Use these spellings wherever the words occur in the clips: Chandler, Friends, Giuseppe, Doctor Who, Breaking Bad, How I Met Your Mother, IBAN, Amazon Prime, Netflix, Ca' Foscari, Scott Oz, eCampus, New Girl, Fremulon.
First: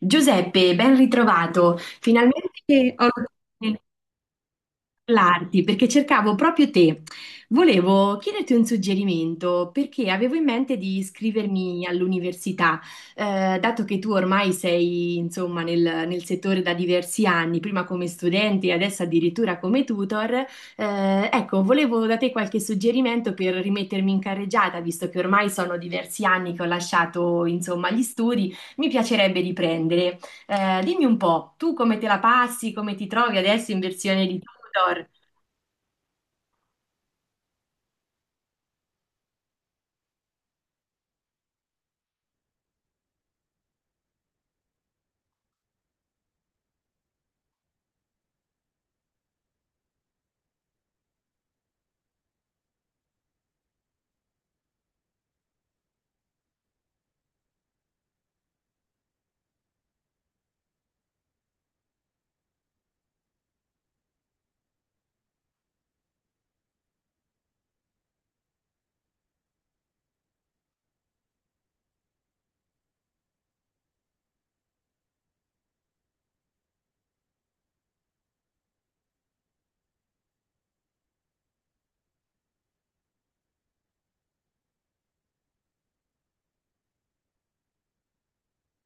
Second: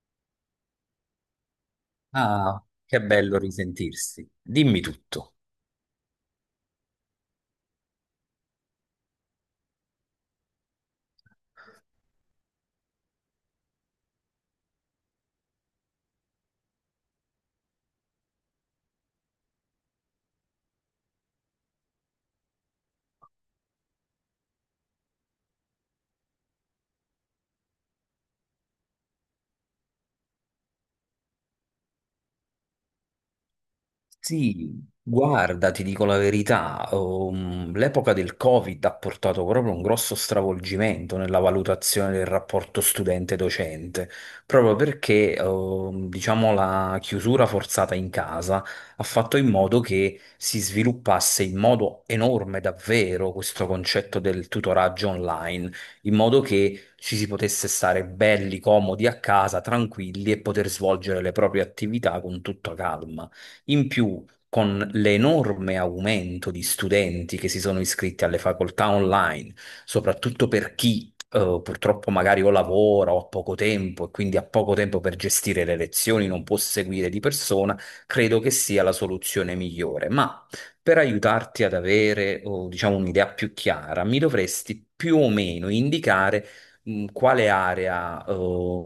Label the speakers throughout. Speaker 1: Giuseppe, ben ritrovato.
Speaker 2: Ah,
Speaker 1: Finalmente
Speaker 2: che
Speaker 1: ho
Speaker 2: bello
Speaker 1: potuto
Speaker 2: risentirsi. Dimmi tutto.
Speaker 1: parlarti perché cercavo proprio te. Volevo chiederti un suggerimento perché avevo in mente di iscrivermi all'università. Dato che tu ormai sei, insomma, nel settore da diversi anni, prima come studente e adesso addirittura come tutor. Ecco, volevo da te qualche suggerimento per rimettermi in carreggiata, visto che ormai sono diversi anni che ho lasciato, insomma, gli studi. Mi piacerebbe riprendere. Dimmi un po', tu come te la passi, come ti trovi adesso in versione di
Speaker 2: Sì,
Speaker 1: Tudor?
Speaker 2: guarda, ti dico la verità, l'epoca del Covid ha portato proprio un grosso stravolgimento nella valutazione del rapporto studente-docente, proprio perché, diciamo, la chiusura forzata in casa ha fatto in modo che si sviluppasse in modo enorme davvero questo concetto del tutoraggio online, in modo che ci si potesse stare belli, comodi a casa, tranquilli e poter svolgere le proprie attività con tutta calma. In più, con l'enorme aumento di studenti che si sono iscritti alle facoltà online, soprattutto per chi purtroppo magari o lavora o ha poco tempo e quindi ha poco tempo per gestire le lezioni, non può seguire di persona, credo che sia la soluzione migliore. Ma per aiutarti ad avere, diciamo, un'idea più chiara, mi dovresti più o meno indicare quale area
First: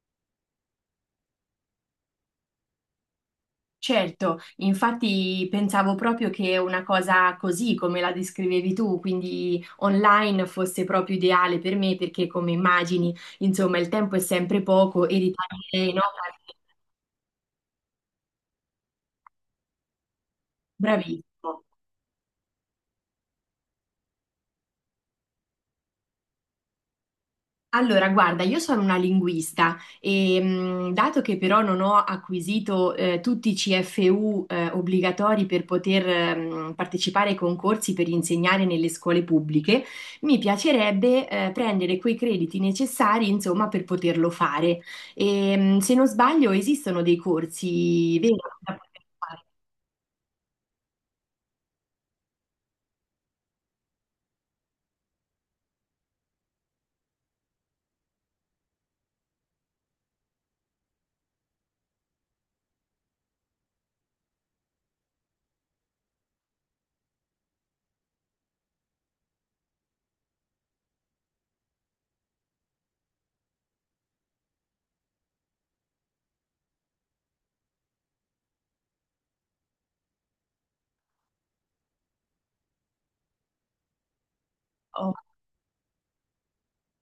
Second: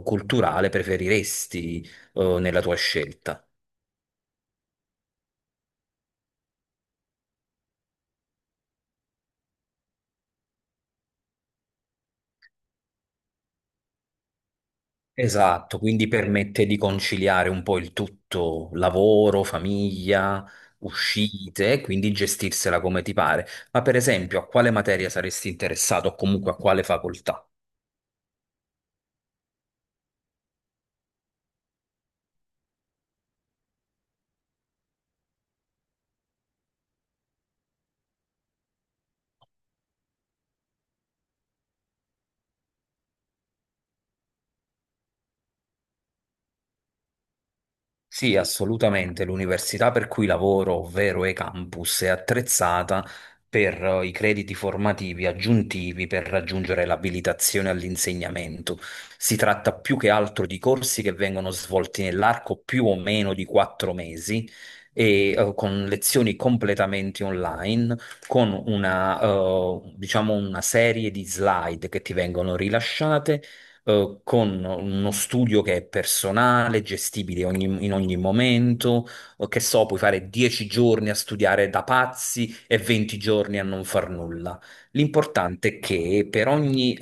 Speaker 2: culturale preferiresti nella tua scelta.
Speaker 1: Certo, infatti pensavo proprio che una cosa così come la descrivevi tu, quindi online, fosse proprio ideale per me perché come immagini, insomma, il tempo è sempre poco e
Speaker 2: Esatto,
Speaker 1: ritardi, no?
Speaker 2: quindi permette di conciliare un po' il tutto, lavoro, famiglia,
Speaker 1: Bravissimo.
Speaker 2: uscite, e quindi gestirsela come ti pare. Ma per esempio, a quale materia saresti interessato o comunque a quale facoltà?
Speaker 1: Allora, guarda, io sono una linguista e dato che però non ho acquisito tutti i CFU obbligatori per poter partecipare ai concorsi per insegnare nelle scuole pubbliche, mi piacerebbe prendere quei crediti necessari, insomma, per poterlo fare. E, se non sbaglio, esistono dei corsi
Speaker 2: Sì,
Speaker 1: veri da poter
Speaker 2: assolutamente.
Speaker 1: fare.
Speaker 2: L'università per cui lavoro, ovvero eCampus, è attrezzata per i crediti formativi aggiuntivi per raggiungere l'abilitazione all'insegnamento. Si tratta più che altro di corsi che vengono svolti nell'arco più o meno di 4 mesi e con lezioni completamente online, con una, diciamo una serie di slide che ti vengono rilasciate con uno studio che è personale, gestibile in ogni momento, o che so, puoi fare 10 giorni a studiare da pazzi e 20 giorni a non far nulla. L'importante è che per ogni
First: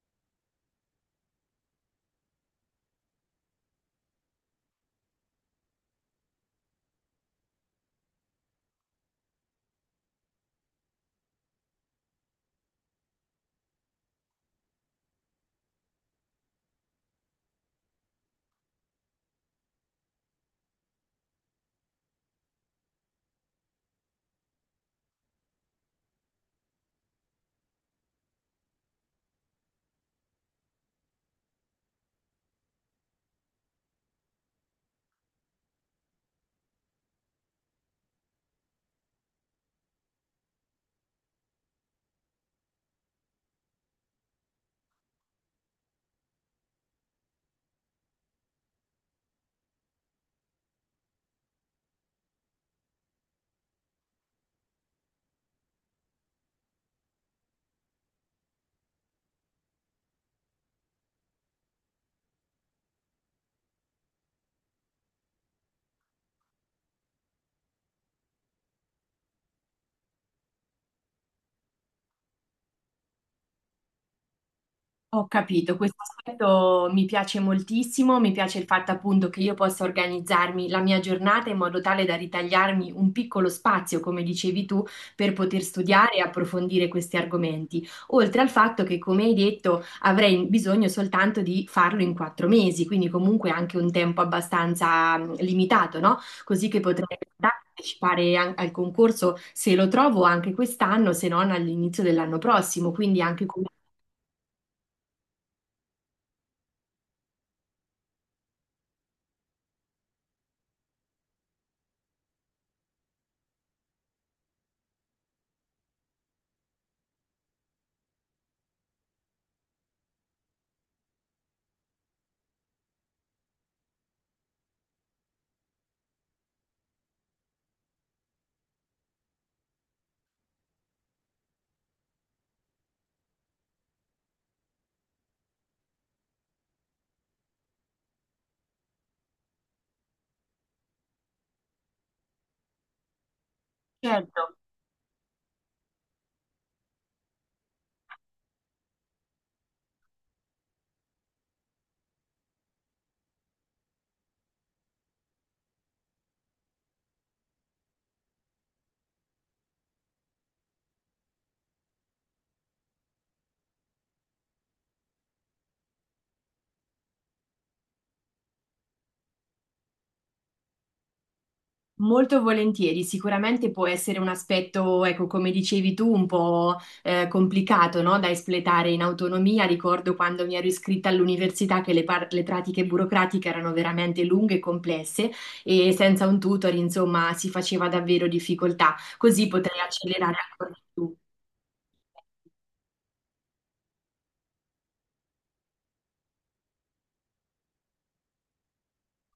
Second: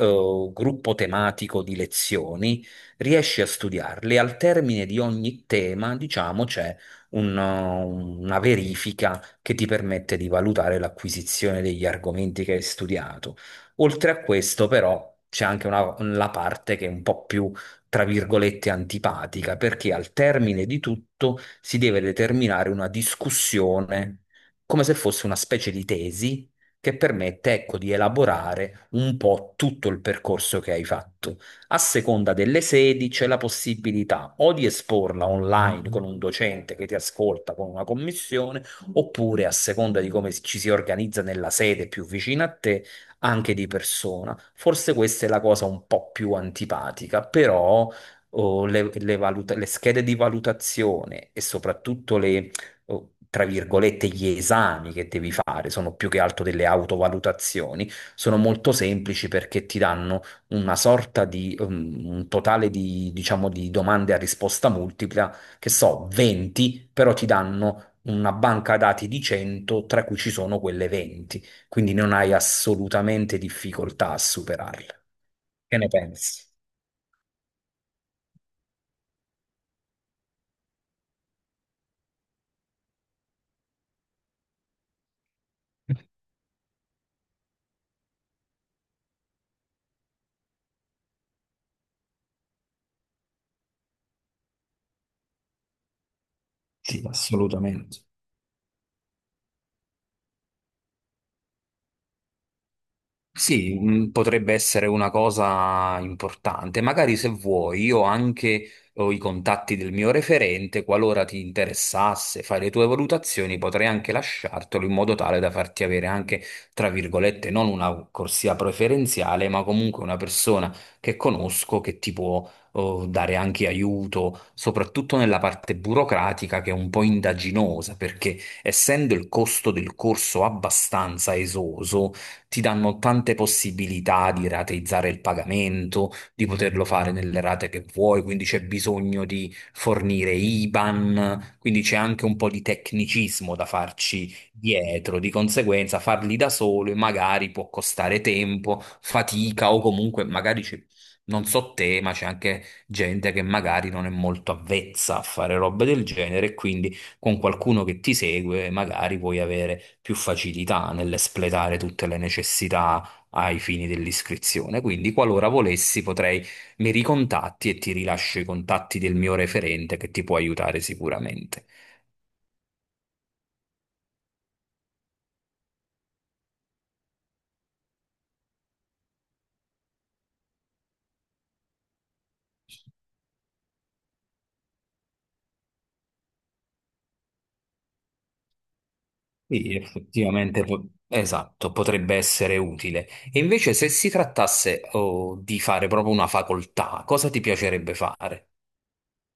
Speaker 2: gruppo tematico di lezioni riesci a studiarle. Al termine di ogni tema, diciamo, c'è una verifica che ti permette di valutare l'acquisizione degli argomenti che hai studiato. Oltre a questo, però, c'è anche una, la parte che è un po' più, tra virgolette, antipatica, perché al termine di tutto si deve determinare una discussione, come se fosse una specie di tesi che permette, ecco, di elaborare un po' tutto il percorso che hai fatto. A seconda delle sedi c'è la possibilità o di esporla online con un docente che ti ascolta con una commissione, oppure a seconda di come ci si organizza nella sede più vicina a te anche di persona. Forse questa è la cosa un po' più antipatica, però oh, le schede di valutazione e soprattutto le, oh, tra virgolette, gli esami che devi fare sono più che altro delle autovalutazioni, sono molto semplici perché ti danno una sorta di un totale di, diciamo, di domande a risposta multipla, che so, 20, però ti danno una banca dati di 100, tra cui ci sono quelle 20, quindi non hai assolutamente difficoltà a superarle.
Speaker 1: Ho capito,
Speaker 2: Che ne
Speaker 1: questo
Speaker 2: pensi?
Speaker 1: aspetto mi piace moltissimo, mi piace il fatto appunto che io possa organizzarmi la mia giornata in modo tale da ritagliarmi un piccolo spazio, come dicevi tu, per poter studiare e approfondire questi argomenti, oltre al fatto che, come hai detto, avrei bisogno soltanto di farlo in quattro mesi, quindi comunque anche un tempo abbastanza limitato, no? Così che
Speaker 2: Sì,
Speaker 1: potrei
Speaker 2: assolutamente.
Speaker 1: partecipare al concorso se lo trovo anche quest'anno, se non all'inizio dell'anno prossimo, quindi anche.
Speaker 2: Sì, potrebbe essere una cosa importante. Magari se vuoi, io anche ho i contatti del mio referente, qualora ti interessasse fare le tue valutazioni, potrei anche lasciartelo in modo tale da farti avere anche, tra virgolette, non una corsia preferenziale, ma comunque una persona che conosco che ti può, dare anche aiuto, soprattutto nella parte burocratica che è un po' indaginosa, perché essendo il costo del corso abbastanza esoso, ti danno tante possibilità di rateizzare il pagamento, di poterlo fare nelle rate che vuoi, quindi c'è bisogno di fornire IBAN, quindi c'è anche un po' di tecnicismo da farci dietro, di conseguenza farli da solo magari può costare tempo, fatica o comunque magari c'è- Non so te, ma c'è anche gente che magari non è molto avvezza a fare robe del genere, e quindi con qualcuno che ti segue, magari puoi avere più facilità nell'espletare tutte le necessità ai fini dell'iscrizione. Quindi, qualora volessi, potrei mi ricontatti e ti rilascio i contatti del mio referente che ti può aiutare sicuramente.
Speaker 1: Molto volentieri, sicuramente può essere un aspetto, ecco, come dicevi tu, un po' complicato, no? Da espletare in autonomia. Ricordo quando mi ero iscritta all'università che le pratiche burocratiche erano veramente lunghe e complesse e senza un tutor, insomma, si faceva davvero difficoltà. Così
Speaker 2: Sì,
Speaker 1: potrei accelerare
Speaker 2: effettivamente,
Speaker 1: ancora di più.
Speaker 2: esatto, potrebbe essere utile. E invece, se si trattasse, di fare proprio una facoltà, cosa ti piacerebbe fare?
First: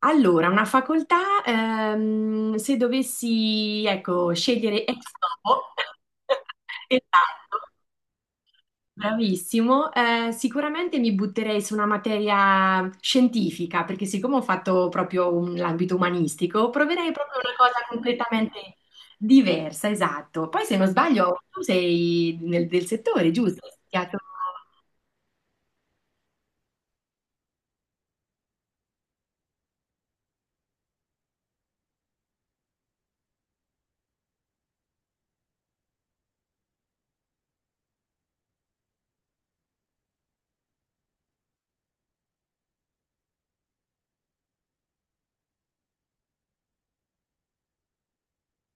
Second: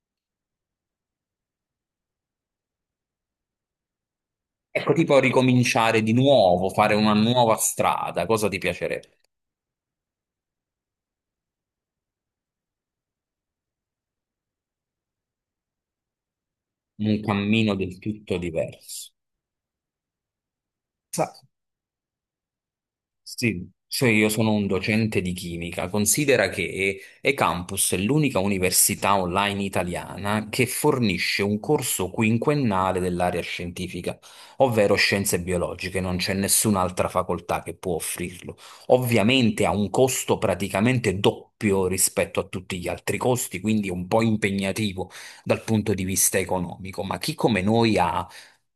Speaker 1: Allora, una facoltà, se dovessi, ecco, scegliere
Speaker 2: Ecco,
Speaker 1: ex
Speaker 2: tipo
Speaker 1: novo,
Speaker 2: ricominciare di nuovo, fare una nuova
Speaker 1: esatto.
Speaker 2: strada, cosa ti piacerebbe?
Speaker 1: Bravissimo. Sicuramente mi butterei su una materia scientifica, perché siccome ho fatto proprio l'ambito umanistico, proverei
Speaker 2: Un
Speaker 1: proprio una
Speaker 2: cammino
Speaker 1: cosa
Speaker 2: del tutto
Speaker 1: completamente
Speaker 2: diverso.
Speaker 1: diversa, esatto. Poi se non
Speaker 2: Sa-
Speaker 1: sbaglio, tu sei del settore, giusto? Hai
Speaker 2: Sì, cioè
Speaker 1: studiato-
Speaker 2: io sono un docente di chimica. Considera che eCampus è l'unica università online italiana che fornisce un corso quinquennale dell'area scientifica, ovvero scienze biologiche. Non c'è nessun'altra facoltà che può offrirlo. Ovviamente ha un costo praticamente doppio rispetto a tutti gli altri costi, quindi è un po' impegnativo dal punto di vista economico, ma chi come noi ha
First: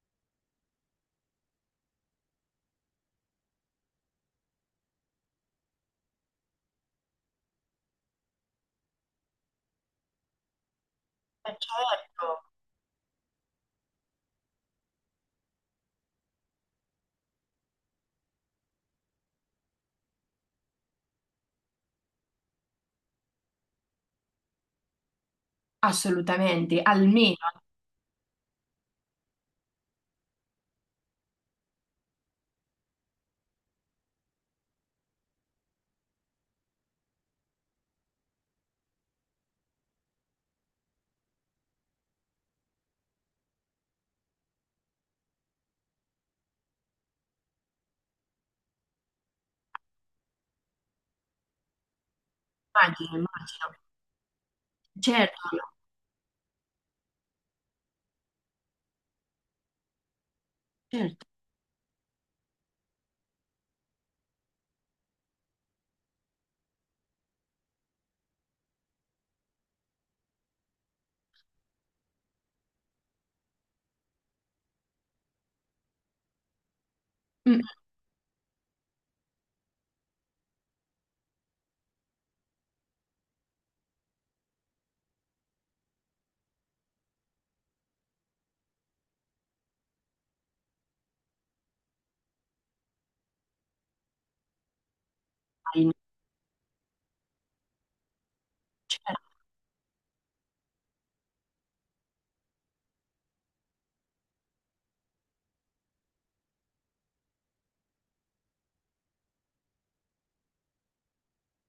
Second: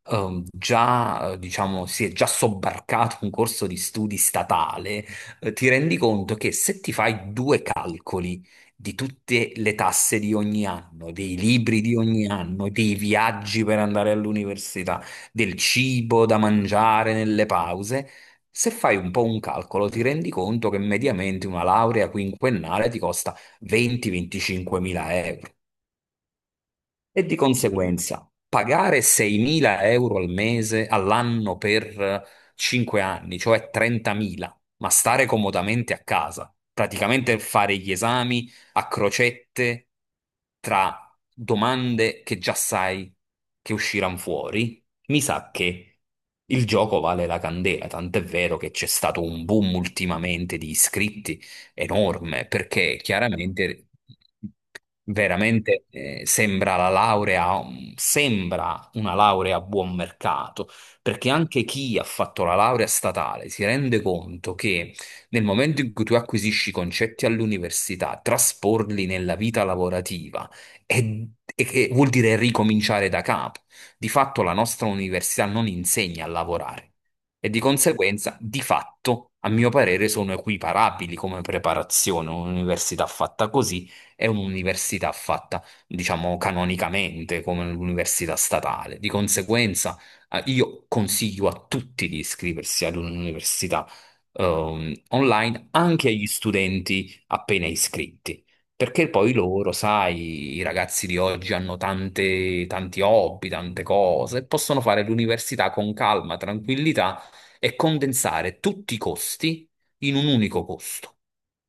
Speaker 2: già, diciamo, si è già sobbarcato un corso di studi statale, ti rendi conto che se ti fai due calcoli di tutte le tasse di ogni anno, dei libri di ogni
Speaker 1: Certo,
Speaker 2: anno, dei viaggi per andare all'università, del cibo da mangiare nelle pause, se fai un po' un calcolo, ti rendi conto che mediamente una laurea quinquennale ti costa 20-25 mila euro.
Speaker 1: assolutamente,
Speaker 2: E
Speaker 1: almeno,
Speaker 2: di conseguenza, pagare 6.000 euro al mese, all'anno per 5 anni, cioè 30.000, ma stare comodamente a casa, praticamente fare gli esami a crocette tra domande che già sai che usciranno fuori, mi sa che il gioco vale la candela, tant'è vero che c'è stato un boom ultimamente di iscritti enorme, perché
Speaker 1: immagino, immagino.
Speaker 2: chiaramente...
Speaker 1: Certo,
Speaker 2: Veramente sembra la laurea, sembra una laurea a buon mercato,
Speaker 1: certo.
Speaker 2: perché anche chi ha fatto la laurea statale si rende conto che nel momento in cui tu acquisisci i concetti all'università, trasporli nella vita lavorativa e, e che vuol dire ricominciare da capo. Di fatto la nostra università non insegna a lavorare e di
Speaker 1: Mm,
Speaker 2: conseguenza, di fatto, a mio parere, sono equiparabili come preparazione, un'università fatta così è un'università fatta, diciamo, canonicamente come l'università statale. Di conseguenza, io consiglio a tutti di iscriversi ad un'università online,
Speaker 1: mm,
Speaker 2: anche agli studenti appena iscritti. Perché
Speaker 1: certo.
Speaker 2: poi loro, sai, i ragazzi di oggi hanno tante, tanti hobby, tante cose, e possono fare l'università con calma, tranquillità e condensare tutti i costi in un unico costo.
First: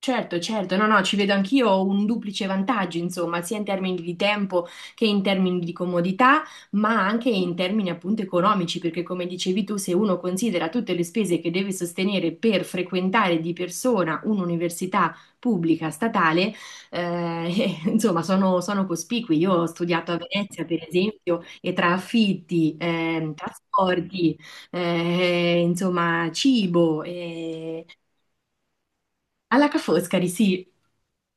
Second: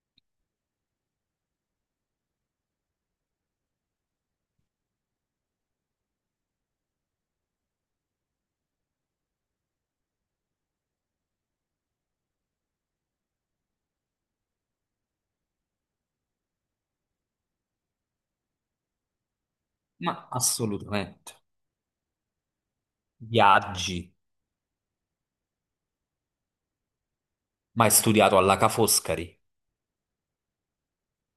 Speaker 1: Certo, certo, no, no, ci vedo anch'io un duplice vantaggio, insomma, sia in termini di tempo che in termini di comodità, ma anche in termini appunto economici, perché come dicevi tu, se uno considera tutte le spese che deve sostenere per frequentare di persona un'università pubblica statale, insomma, sono cospicui. Io ho studiato a
Speaker 2: Ma
Speaker 1: Venezia, per
Speaker 2: assolutamente.
Speaker 1: esempio, e tra affitti,
Speaker 2: Viaggi,
Speaker 1: trasporti, insomma, cibo,
Speaker 2: ma hai studiato alla Ca' Foscari?
Speaker 1: alla Ca' Foscari, sì,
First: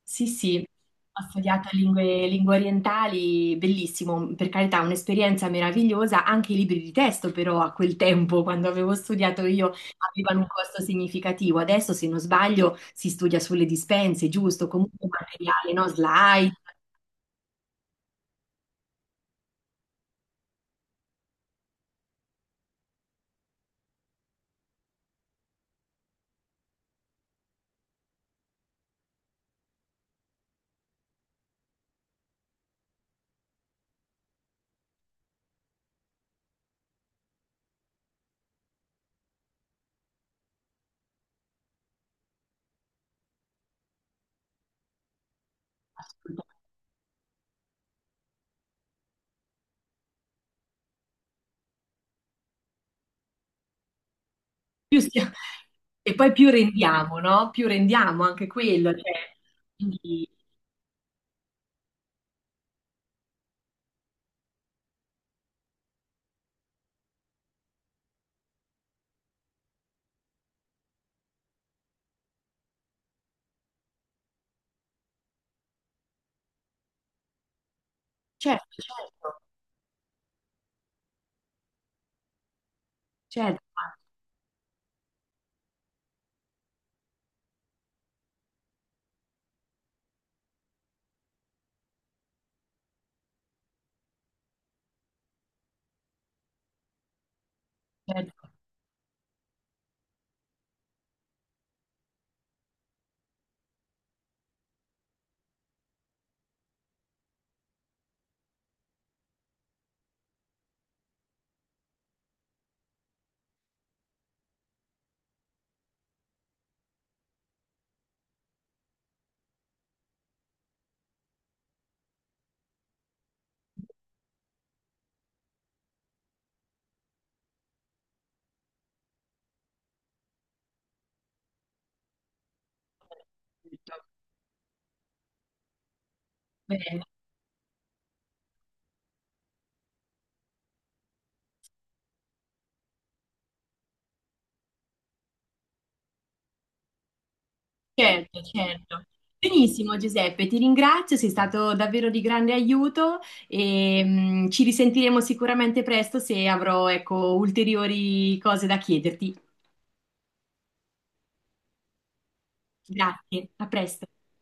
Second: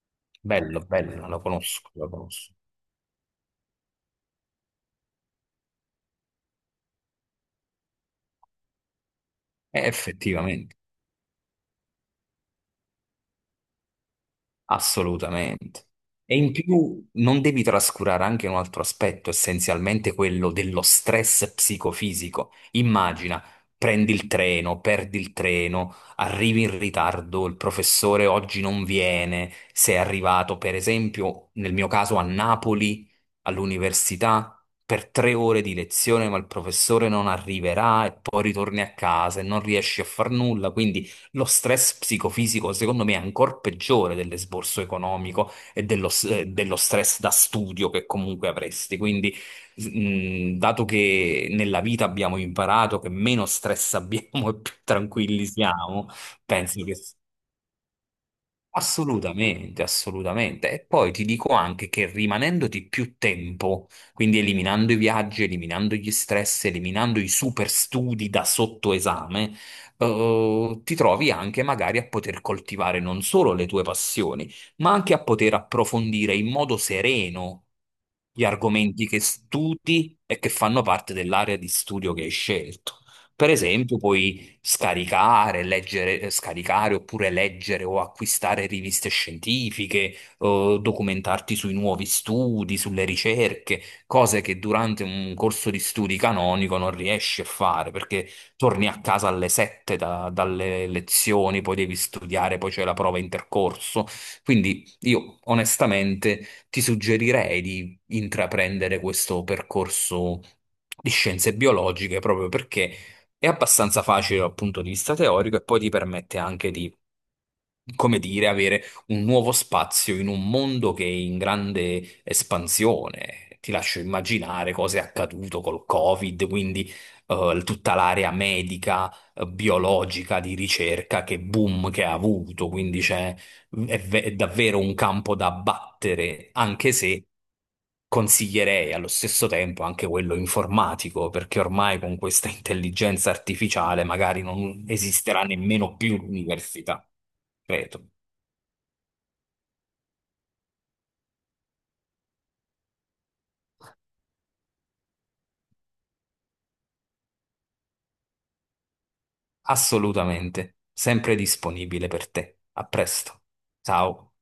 Speaker 1: sì, sì,
Speaker 2: Bello,
Speaker 1: ho
Speaker 2: bello, la
Speaker 1: studiato
Speaker 2: conosco, la
Speaker 1: lingue,
Speaker 2: conosco.
Speaker 1: lingue orientali, bellissimo, per carità, un'esperienza meravigliosa, anche i libri di testo però a quel tempo, quando avevo studiato io, avevano un
Speaker 2: Effettivamente.
Speaker 1: costo significativo, adesso se non sbaglio si studia sulle dispense, giusto, comunque materiale,
Speaker 2: Assolutamente.
Speaker 1: no?
Speaker 2: E in
Speaker 1: Slide,
Speaker 2: più non devi trascurare anche un altro aspetto, essenzialmente quello dello stress psicofisico. Immagina, prendi il treno, perdi il treno, arrivi in ritardo, il professore oggi non viene, sei arrivato, per esempio, nel mio caso a Napoli, all'università. Per 3 ore di lezione, ma il professore non arriverà e poi ritorni a casa e non riesci a far nulla, quindi lo stress psicofisico, secondo me, è ancora peggiore dell'esborso economico e dello stress da studio che comunque avresti. Quindi, dato che nella vita abbiamo imparato che meno stress abbiamo e più
Speaker 1: più stia-
Speaker 2: tranquilli siamo,
Speaker 1: e poi più
Speaker 2: penso che
Speaker 1: rendiamo, no? Più rendiamo anche quello, cioè,
Speaker 2: assolutamente,
Speaker 1: quindi
Speaker 2: assolutamente. E poi ti dico anche che rimanendoti più tempo, quindi eliminando i viaggi, eliminando gli stress, eliminando i super studi da sottoesame, ti trovi anche magari a poter coltivare non solo le tue passioni, ma anche a poter approfondire in modo sereno gli
Speaker 1: certo,
Speaker 2: argomenti che
Speaker 1: certo,
Speaker 2: studi e che fanno parte dell'area di studio che hai scelto. Per
Speaker 1: certo,
Speaker 2: esempio, puoi scaricare, leggere, scaricare oppure leggere o acquistare riviste scientifiche, o documentarti sui nuovi studi, sulle ricerche, cose che durante un corso di studi canonico non riesci a fare perché
Speaker 1: certo.
Speaker 2: torni a casa alle 7 dalle lezioni, poi devi studiare, poi c'è la prova intercorso. Quindi io onestamente ti suggerirei di intraprendere questo percorso di scienze biologiche proprio perché è abbastanza facile dal punto di vista teorico e poi ti permette anche di, come dire, avere un nuovo spazio in un mondo che è in grande espansione. Ti lascio immaginare cosa è accaduto col Covid, quindi tutta l'area medica, biologica, di ricerca, che boom che ha avuto. Quindi è davvero un campo da battere, anche
Speaker 1: Bene.
Speaker 2: se consiglierei allo stesso tempo anche quello informatico, perché ormai con questa intelligenza artificiale magari non esisterà nemmeno più l'università. Credo.
Speaker 1: Certo, certo. Benissimo Giuseppe, ti ringrazio, sei stato davvero di grande aiuto e ci risentiremo sicuramente presto se avrò, ecco, ulteriori cose da chiederti.
Speaker 2: Assolutamente. Sempre disponibile per te. A presto.
Speaker 1: Grazie, a presto.
Speaker 2: Ciao.